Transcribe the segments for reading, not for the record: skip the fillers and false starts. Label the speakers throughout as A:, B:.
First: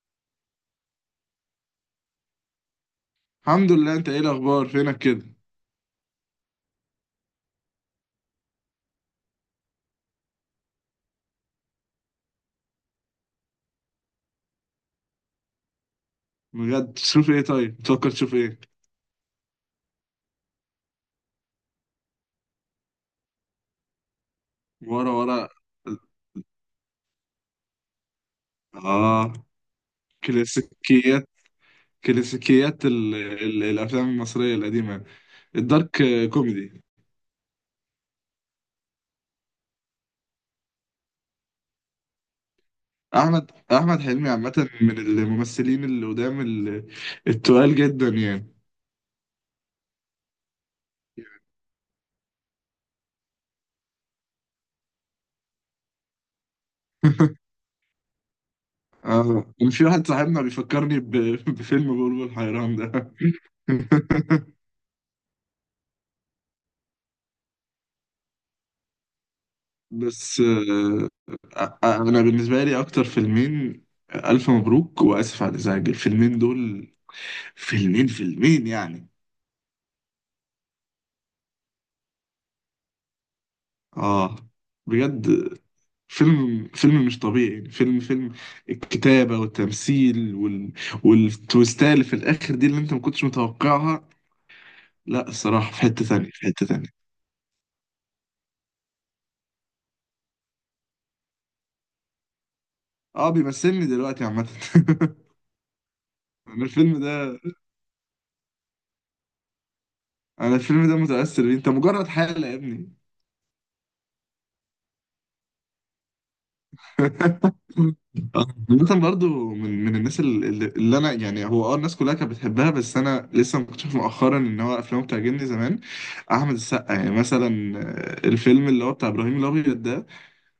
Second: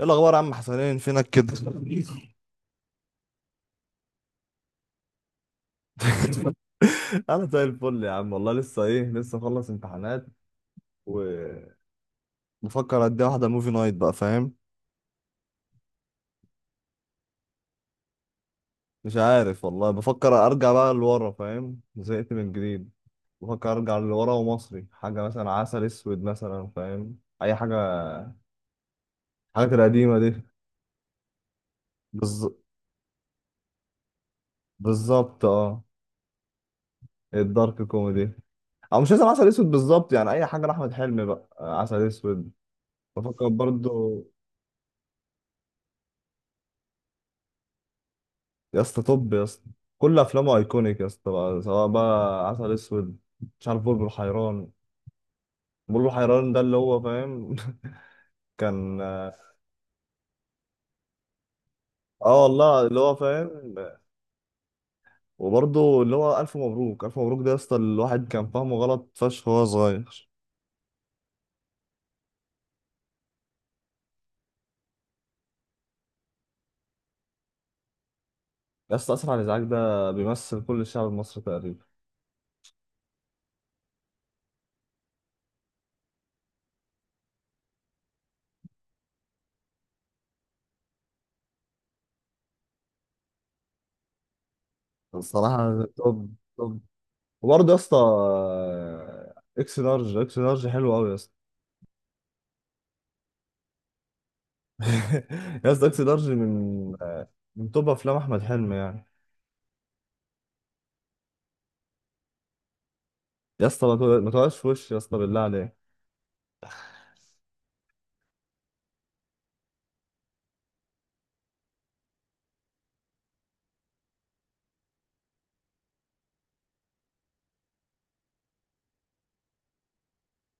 A: ايه الاخبار يا عم حسنين، فينك كده؟
B: الحمد لله. انت ايه الاخبار فينك كده؟
A: انا زي الفل يا عم، والله لسه، ايه، لسه مخلص امتحانات وبفكر ادي واحده موفي نايت بقى، فاهم.
B: بجد تشوف ايه؟ طيب بتفكر تشوف ايه؟
A: مش عارف والله، بفكر ارجع بقى لورا، فاهم، زهقت من جديد. بفكر ارجع لورا ومصري
B: ورا
A: حاجه،
B: ورا.
A: مثلا عسل اسود مثلا، فاهم، اي حاجه.
B: اه.
A: الحاجات القديمه دي.
B: كلاسيكيات.
A: بالز...
B: كلاسيكيات الافلام المصريه القديمه.
A: بالظبط، اه.
B: الدارك كوميدي.
A: الدارك كوميدي. او مش لازم عسل اسود بالظبط، يعني اي حاجه لاحمد حلمي بقى، آه، عسل اسود.
B: احمد
A: بفكر
B: احمد
A: برضو.
B: حلمي عامه من الممثلين اللي قدام التقال جدا يعني.
A: يا اسطى، طب يا اسطى، كل افلامه ايكونيك يا اسطى، بقى سواء بقى عسل اسود، مش عارف، بلبل حيران. بلبل حيران ده، اللي هو، فاهم. كان.
B: اه، كان في واحد صاحبنا بيفكرني بفيلم بلبل
A: اه
B: حيران
A: والله، اللي
B: ده.
A: هو، فاهم. وبرضه اللي هو الف مبروك، الف مبروك ده يا اسطى، الواحد كان فاهمه غلط فشخ وهو صغير.
B: بس آه، آه، آه، انا بالنسبه لي اكتر فيلمين، الف مبروك واسف على الازعاج، الفيلمين دول. فيلمين
A: يا
B: يعني.
A: اسطى، اسف على الازعاج ده بيمثل كل الشعب المصري تقريبا.
B: اه بجد. فيلم مش طبيعي يعني. فيلم الكتابه والتمثيل والتويستات اللي في الاخر دي اللي انت ما كنتش متوقعها. لا الصراحه في
A: الصراحه،
B: حته
A: طب.
B: تانية، في حته
A: طب
B: تانية.
A: وبرضه يا اسطى، اكس لارج، اكس لارج حلو قوي يا اسطى.
B: اه بيمثلني دلوقتي عامه.
A: يا اسطى، اكس لارج
B: انا
A: من
B: الفيلم ده
A: من توب افلام احمد حلمي يعني.
B: انا الفيلم ده متاثر بيه، انت مجرد حاله يا ابني.
A: يا اسطى، ما تقعدش في وشي يا اسطى، بالله عليك.
B: مثلا برضو، من الناس اللي انا يعني هو اه الناس كلها كانت بتحبها، بس انا لسه مكتشف مؤخرا ان هو افلامه بتعجبني زمان. احمد السقا يعني مثلا، الفيلم اللي هو بتاع ابراهيم الابيض ده.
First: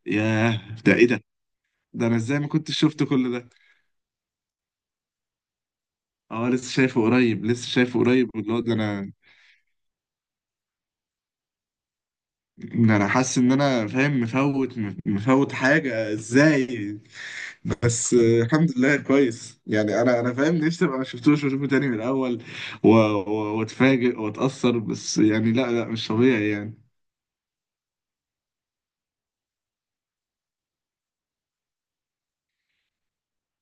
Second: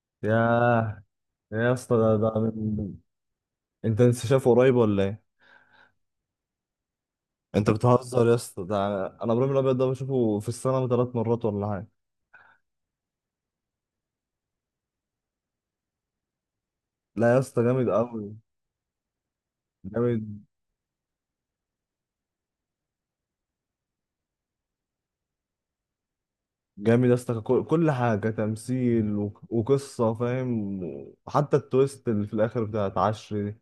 B: ياه، ده
A: ياه،
B: ايه ده؟
A: يا اسطى،
B: ده
A: ده
B: انا ازاي
A: ده
B: ما كنتش شفت كل ده؟
A: انت لسه شايفه قريب ولا ايه؟
B: اه لسه شايفه قريب، لسه
A: انت
B: شايفه
A: بتهزر
B: قريب،
A: يا
B: اللي هو
A: اسطى،
B: ده
A: ده
B: انا.
A: أنا ابراهيم الابيض ده بشوفه في السنه 3 مرات ولا حاجه.
B: ده انا حاسس ان انا فاهم مفوت، مفوت حاجه ازاي.
A: لا يا اسطى، جامد
B: بس
A: قوي.
B: آه، الحمد لله كويس يعني. انا
A: جامد
B: فاهم نفسي ابقى ما شفتوش واشوفه تاني من الاول واتفاجئ واتاثر. بس يعني لا لا مش طبيعي يعني.
A: جامد يا اسطى، كل حاجه تمثيل و... وقصه، فاهم. حتى التويست اللي في الاخر بتاعت عشري دي،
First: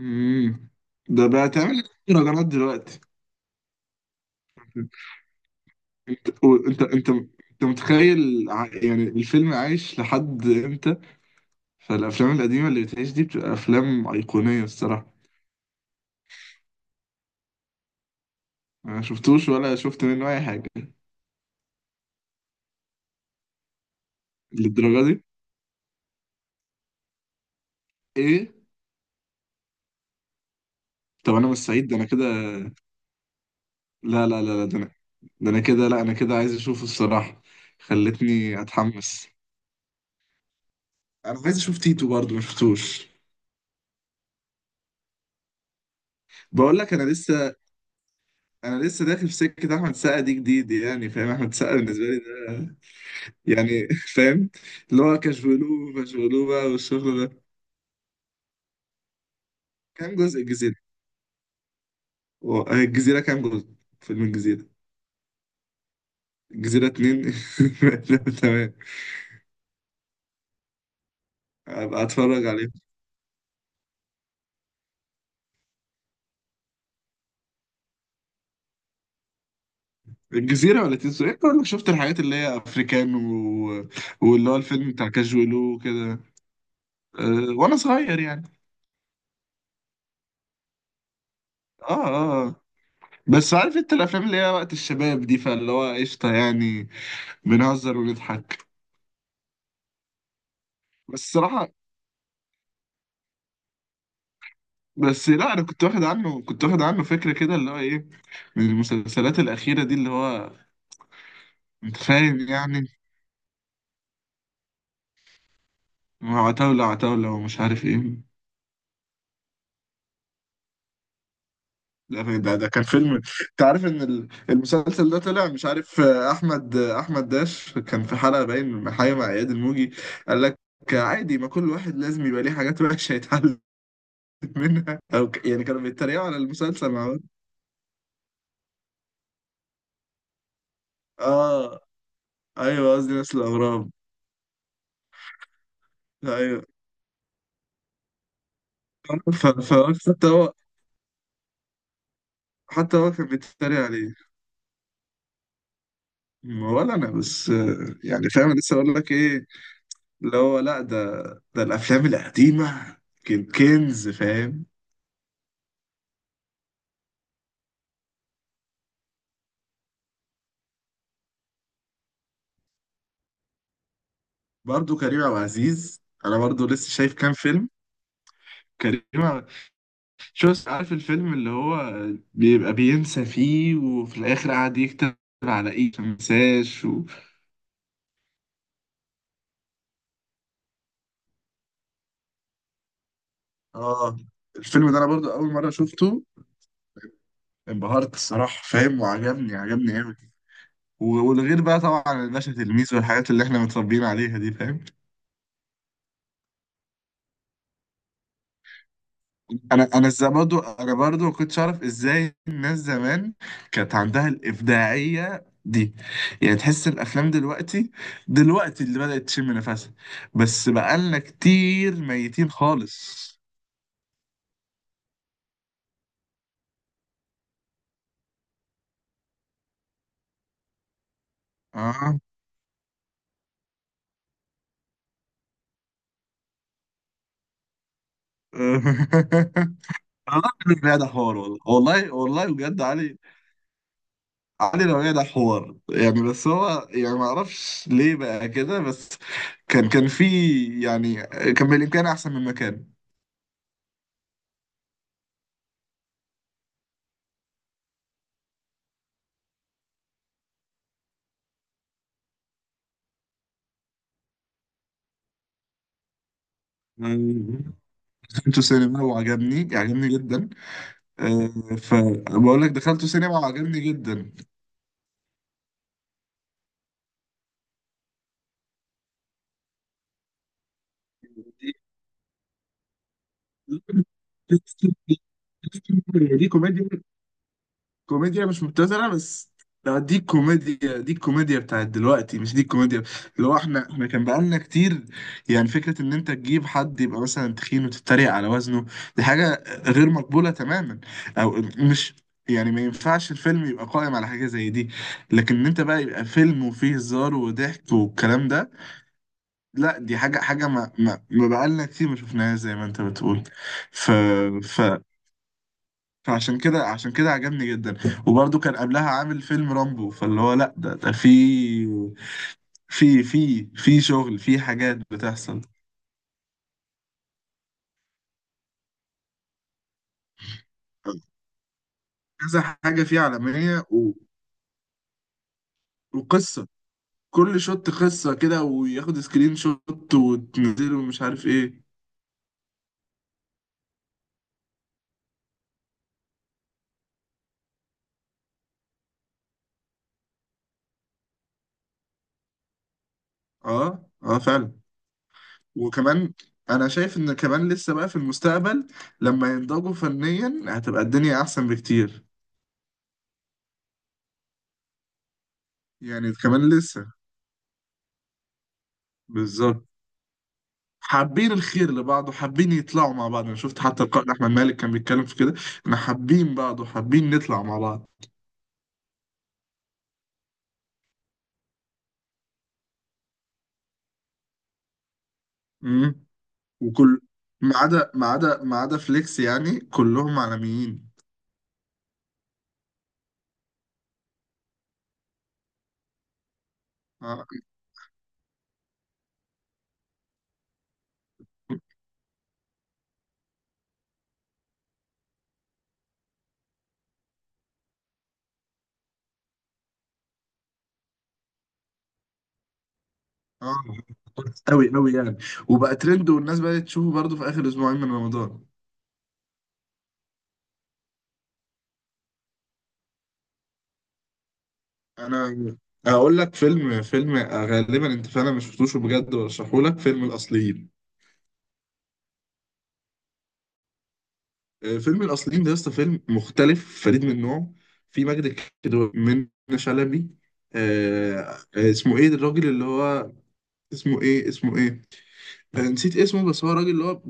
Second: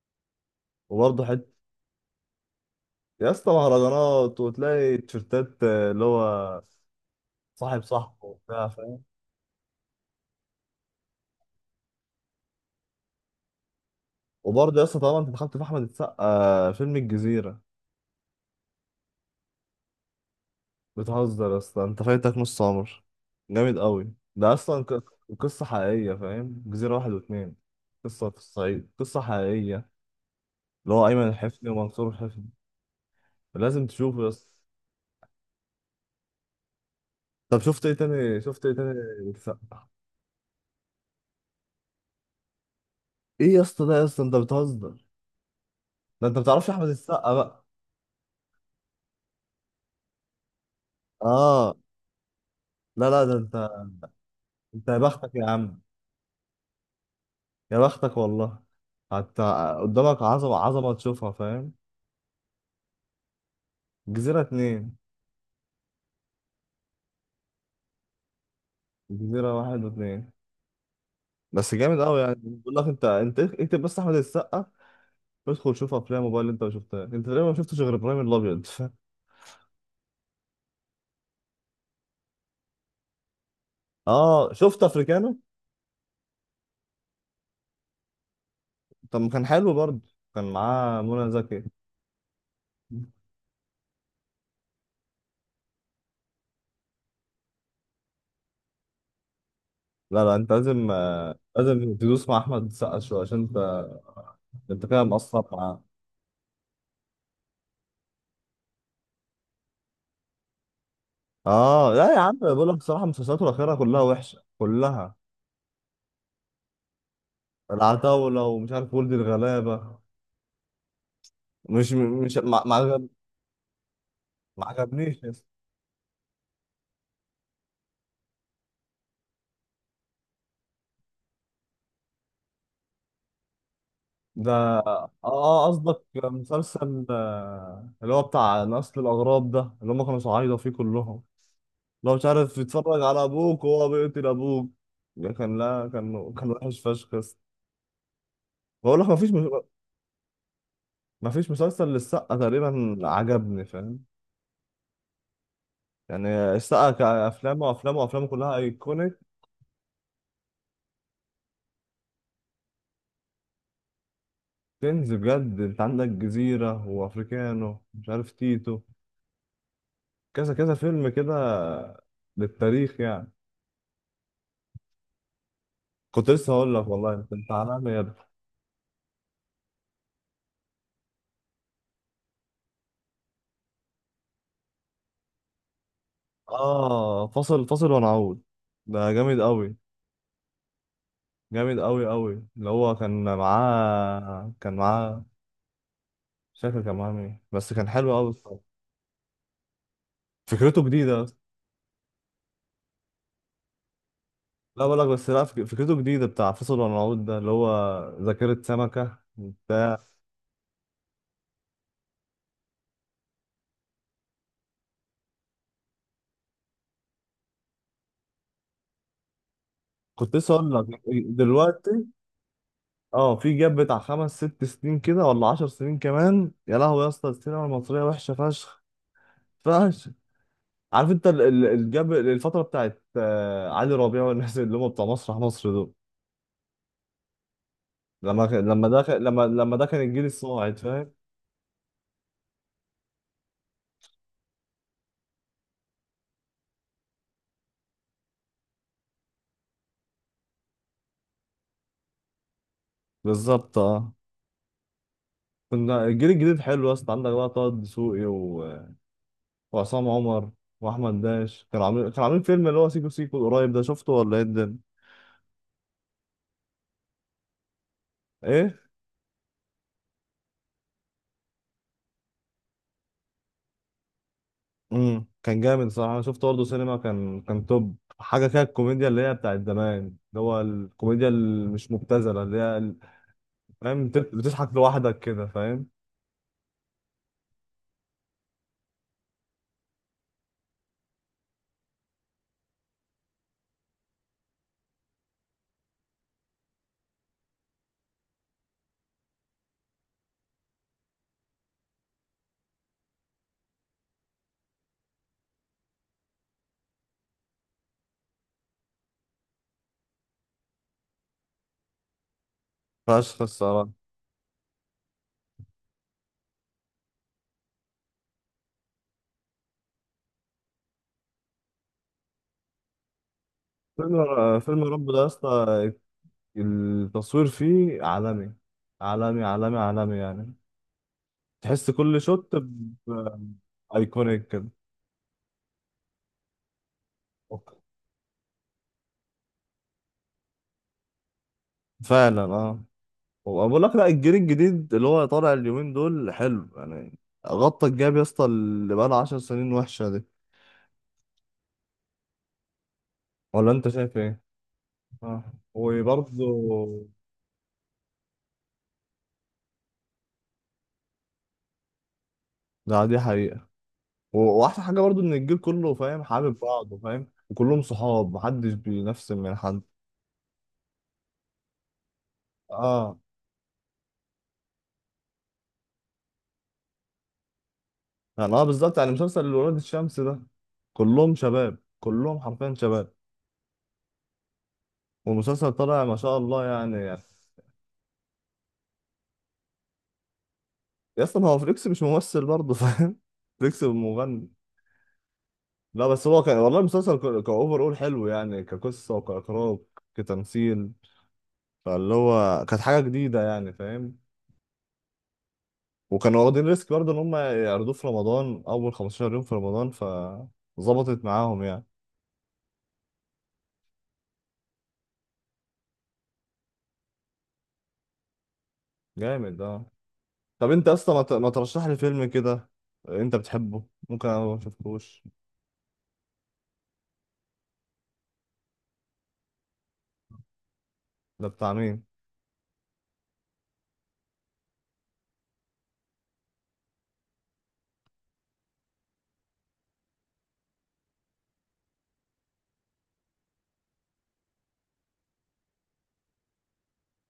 B: امم.
A: وبرضه
B: ده
A: حته.
B: بقى تعمل مهرجانات دلوقتي.
A: يا اسطى، مهرجانات وتلاقي تيشيرتات، آه، اللي
B: انت
A: هو،
B: انت انت انت
A: صاحب صاحبه
B: متخيل
A: وبتاع، فاهم.
B: يعني الفيلم عايش لحد امتى؟ فالافلام القديمه اللي بتعيش دي بتبقى افلام ايقونيه
A: وبرضه يا اسطى،
B: الصراحه.
A: طبعا انت دخلت في احمد السقا، آه، فيلم الجزيره.
B: انا ما شفتوش ولا شفت منه اي حاجه.
A: بتهزر اصلا، انت فايتك نص عمر. جامد قوي ده اصلا،
B: للدرجه دي؟
A: قصة حقيقية، فاهم. جزيرة واحد واتنين، قصة في
B: ايه؟
A: الصعيد، قصة حقيقية. اللي هو أيمن
B: طب انا مش
A: الحفني
B: سعيد، ده انا
A: ومنصور
B: كده.
A: الحفني. لازم تشوفه
B: لا
A: يا
B: لا
A: اسطى.
B: لا لا ده انا، ده انا كده. لا انا كده عايز اشوفه الصراحة.
A: طب شفت ايه تاني،
B: خلتني
A: شفت ايه تاني؟
B: اتحمس.
A: السقا.
B: انا عايز اشوف تيتو برضه ما شفتوش.
A: ايه يا اسطى، ده يا اسطى انت بتهزر. ده انت بتعرفش
B: بقول
A: احمد
B: لك انا
A: السقا
B: لسه،
A: بقى.
B: انا لسه داخل في سكة احمد سقا دي جديد يعني. فاهم احمد
A: اه،
B: سقا بالنسبة لي ده
A: لا، لا، ده انت.
B: يعني. فاهم.
A: انت يا
B: اللي هو
A: بختك يا عم.
B: كشبولوه فشبولوه بقى والشغل ده.
A: يا بختك والله. حتى
B: كام
A: قدامك
B: جزء
A: عظمة
B: الجزيرة؟
A: عظمة تشوفها، فاهم.
B: الجزيرة كام جزء؟ فيلم
A: جزيرة
B: الجزيرة.
A: اتنين،
B: الجزيرة اتنين. تمام.
A: جزيرة واحد واتنين، بس جامد
B: ابقى
A: قوي يعني،
B: اتفرج عليه.
A: بقول لك انت اكتب بس احمد السقا وادخل شوف افلام موبايل اللي انت ما شفتها، انت تقريبا ما شفتش غير ابراهيم الابيض.
B: الجزيرة ولا تيتو؟ ايه، كل شفت الحاجات اللي هي افريكان واللي
A: اه،
B: هو
A: شفت
B: الفيلم بتاع
A: افريكانو.
B: كاجولو وكده. أه وانا صغير يعني.
A: طب ما كان حلو برضه، كان معاه منى زكي.
B: اه اه آه. بس عارف انت الافلام اللي هي وقت الشباب دي، فاللي هو قشطة يعني. بنهزر ونضحك.
A: لا، لا، انت لازم،
B: بس
A: آه،
B: الصراحة،
A: لازم تدوس مع احمد السقا شويه، عشان انت كده
B: بس
A: مقصر
B: لا انا
A: معاه.
B: كنت واخد عنه، كنت واخد عنه فكرة كده اللي هو ايه، من المسلسلات الأخيرة دي اللي هو
A: اه
B: انت
A: لا يا عم،
B: فاهم
A: بقول لك
B: يعني.
A: بصراحه مسلسلاته الاخيره كلها وحشه كلها.
B: عتاولة ومش عارف ايه.
A: العتاوله ومش عارف، ولد الغلابه. مش
B: لا،
A: مش
B: ده
A: ما
B: ده
A: ما
B: كان
A: عجب-
B: فيلم. انت عارف ان
A: ما
B: المسلسل ده
A: عجبنيش.
B: طلع مش عارف، احمد داش كان في حلقه باين حاجه مع اياد الموجي. قال لك عادي، ما كل واحد لازم يبقى ليه حاجات وحشه يتعلم
A: ده،
B: منها.
A: اه،
B: او يعني كانوا
A: قصدك
B: بيتريقوا على المسلسل
A: مسلسل،
B: مع بعض.
A: اللي هو بتاع نسل الأغراب ده، اللي هم كانوا صعايدة فيه كلهم.
B: اه.
A: لو مش عارف
B: ايوه
A: يتفرج
B: قصدي
A: على
B: نفس
A: أبوك وهو
B: الاغراب.
A: بيقتل أبوك. ده كان، لا، كان
B: ايوه.
A: وحش فشخ بس. بقول لك مفيش
B: ف... ف... حتى هو،
A: مفيش مسلسل للسقا تقريبا
B: حتى هو كان
A: عجبني،
B: بيتريق
A: فاهم
B: عليه.
A: يعني. السقا
B: ولا انا بس
A: كأفلام وأفلام وأفلام
B: يعني فاهم
A: كلها
B: لسه اقول لك
A: أيكونيك.
B: ايه. اللي هو لا ده، ده الافلام القديمه كان كنز فاهم.
A: كنز بجد، أنت عندك جزيرة وأفريكانو، مش عارف، تيتو، كذا كذا فيلم كده، للتاريخ يعني.
B: برضه كريم عبد العزيز
A: كنت
B: انا
A: لسه
B: برضه
A: هقول لك
B: لسه
A: والله،
B: شايف
A: انت
B: كام
A: انت
B: فيلم.
A: عالمي يا ابني.
B: كريم عبد- شوف عارف الفيلم اللي هو بيبقى بينسى فيه وفي الاخر قاعد يكتب على ايه ما نساش
A: اه، فاصل ونعود، ده جامد قوي. جامد قوي قوي، اللي هو كان
B: اه
A: معاه كان
B: الفيلم ده انا
A: معاه
B: برضه اول مره شفته.
A: مش فاكر كان معاه مين، بس كان
B: انبهرت
A: حلو قوي الصراحة.
B: الصراحه فاهم، وعجبني قوي.
A: فكرته جديدة.
B: والغير بقى طبعا الباشا تلميذ والحاجات اللي احنا متربيين عليها دي فاهم.
A: لا بقول لك، بس لا، فكرته جديدة، بتاع فاصل ونعود ده اللي هو ذاكرة سمكة
B: انا
A: بتاع.
B: انا ازاي برضو، انا برضو ما كنتش اعرف ازاي الناس زمان كانت عندها الابداعيه دي. يعني تحس الافلام دلوقتي، دلوقتي اللي بدات تشم نفسها،
A: كنت لسه
B: بس
A: اقول لك
B: بقالنا كتير
A: دلوقتي،
B: ميتين خالص.
A: اه، في جاب بتاع خمس ست سنين كده، ولا 10 سنين كمان، يا لهوي يا اسطى، السينما المصرية وحشة فشخ، فشخ. عارف انت الجاب،
B: اه.
A: الفتره بتاعت، آه، علي ربيع والناس اللي هم بتوع مسرح مصر دول، لما ده كان الجيل
B: والله
A: الصاعد،
B: الراجل ده
A: فاهم.
B: حوار. والله بجد علي. علي لو ده حوار يعني، بس هو يعني ما اعرفش ليه بقى كده. بس كان في يعني، كان بالامكان احسن من
A: بالظبط، اه. كنا الجيل الجديد حلو يا اسطى، عندك بقى طه دسوقي و... وعصام عمر واحمد داش، كانوا عاملين فيلم اللي هو سيكو سيكو القريب، ده شفته ولا ايه الدنيا؟
B: مكان. دخلته
A: ايه.
B: سينما وعجبني جدا. فبقول لك دخلته سينما وعجبني جدا.
A: كان جامد صراحه، انا شفته برضه سينما، كان توب حاجه كده، الكوميديا اللي هي بتاعت زمان اللي هو الكوميديا اللي مش مبتذله، اللي هي فاهم، بتضحك لوحدك كده، فاهم.
B: دي كوميديا، كوميديا مش مبتذله. بس لا دي كوميديا، دي الكوميديا بتاعت دلوقتي مش دي الكوميديا اللي هو احنا كان بقالنا كتير. يعني فكره ان انت تجيب حد يبقى مثلا تخين وتتريق على وزنه، دي حاجه غير مقبوله تماما. او مش يعني، ما ينفعش الفيلم يبقى قائم على حاجه زي دي. لكن ان انت بقى يبقى فيلم وفيه هزار وضحك والكلام ده، لا دي حاجة حاجة ما ما, ما بقالنا كتير ما شفناهاش زي ما انت
A: فشخ
B: بتقول.
A: الصراحة.
B: ف ف فعشان كده، عشان كده عجبني جدا. وبرضه كان قبلها عامل فيلم رامبو، فاللي هو لا ده في، في في
A: فيلم
B: شغل، في
A: فيلم
B: حاجات
A: رب ده يا
B: بتحصل.
A: اسطى، التصوير فيه عالمي عالمي عالمي عالمي يعني، تحس كل شوت
B: كذا حاجة فيه عالمية
A: ايكونيك كده.
B: وقصة، كل شوت قصة كده، وياخد سكرين شوت وتنزله ومش عارف ايه.
A: فعلا، اه. وبقول لك لا، الجيل الجديد اللي هو طالع اليومين دول حلو يعني، غطى الجاب يا اسطى اللي بقى له 10 سنين وحشة دي. ولا انت
B: اه
A: شايف
B: اه
A: ايه؟
B: فعلا.
A: اه،
B: وكمان
A: وبرضه،
B: انا شايف ان كمان لسه بقى في المستقبل لما ينضجوا فنيا هتبقى الدنيا احسن بكتير.
A: ده دي حقيقة. واحسن حاجة برضه ان الجيل كله فاهم،
B: يعني
A: حابب
B: كمان
A: بعضه،
B: لسه،
A: فاهم، وكلهم صحاب، محدش بينفس من حد.
B: بالظبط. حابين الخير لبعض، وحابين يطلعوا
A: اه،
B: مع بعض. انا شفت حتى القائد احمد مالك كان بيتكلم في كده، ان حابين بعض وحابين نطلع مع بعض.
A: يعني اه، بالظبط، يعني مسلسل ولاد الشمس ده، كلهم شباب، كلهم حرفيا شباب، والمسلسل طالع ما
B: امم.
A: شاء الله يعني
B: وكل،
A: يعني
B: ما عدا فليكس يعني كلهم عالميين.
A: يا اسطى، ما هو فليكس مش ممثل برضه، فاهم. فليكس مغني. لا بس، هو كان والله المسلسل
B: اه.
A: كأوفر أول حلو يعني، كقصة وكإخراج كتمثيل، فاللي هو كانت حاجة جديدة يعني، فاهم. وكانوا واخدين ريسك برضه إن هم يعرضوه في رمضان أول 15 يوم في رمضان، فظبطت معاهم يعني.
B: اه قوي يعني. وبقى ترند، والناس بقت تشوفه برضه في اخر اسبوعين من رمضان.
A: جامد ده. طب انت اصلا، ما ترشح لي فيلم كده انت بتحبه، ممكن انا ما شفتهوش.
B: انا هقول لك فيلم، فيلم غالبا انت فعلا مش شفتوش. بجد برشحه لك، فيلم الاصليين.
A: ده بتاع مين؟
B: فيلم الاصليين ده لسه فيلم مختلف فريد من نوعه. في مجد الكدواني، من شلبي. آه، اسمه ايه الراجل اللي هو، اسمه ايه، اسمه ايه، نسيت اسمه. بس هو راجل اللي هو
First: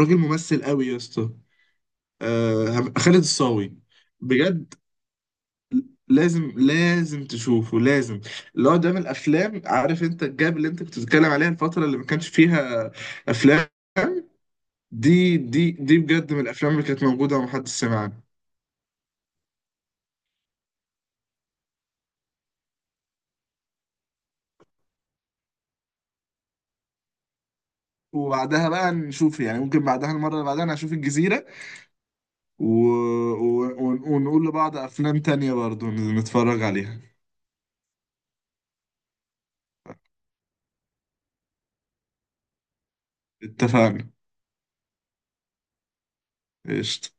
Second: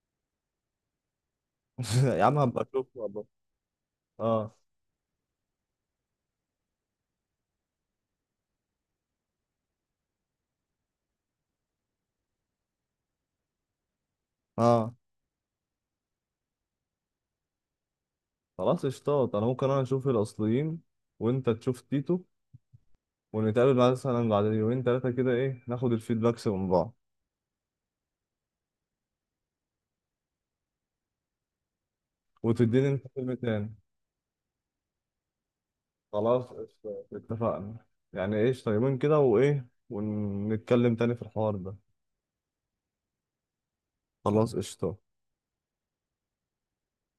B: راجل ممثل قوي يا اسطى.
A: يا عم هبقى اشوفه
B: آه، خالد
A: والله.
B: الصاوي.
A: اه،
B: بجد لازم تشوفه، لازم. اللي هو ده من الافلام، عارف انت الجاب اللي انت كنت بتتكلم عليها الفتره اللي ما كانش فيها افلام،
A: اه.
B: دي دي بجد من الافلام اللي كانت موجوده ومحدش سمع عنها.
A: خلاص اشتاط، انا ممكن انا اشوف الاصليين وانت تشوف تيتو، ونتقابل بعد مثلا بعد يومين ثلاثه كده، ايه، ناخد الفيدباكس من بعض،
B: وبعدها بقى نشوف يعني، ممكن بعدها المره اللي بعدها نشوف الجزيره
A: وتديني انت فيلم تاني.
B: ونقول لبعض افلام تانية برضو
A: خلاص
B: نتفرج عليها.
A: قشطة، اتفقنا، يعني ايش طيبين كده، وايه ونتكلم تاني في الحوار ده.
B: اتفقنا.
A: خلاص قشطة.
B: قشطة.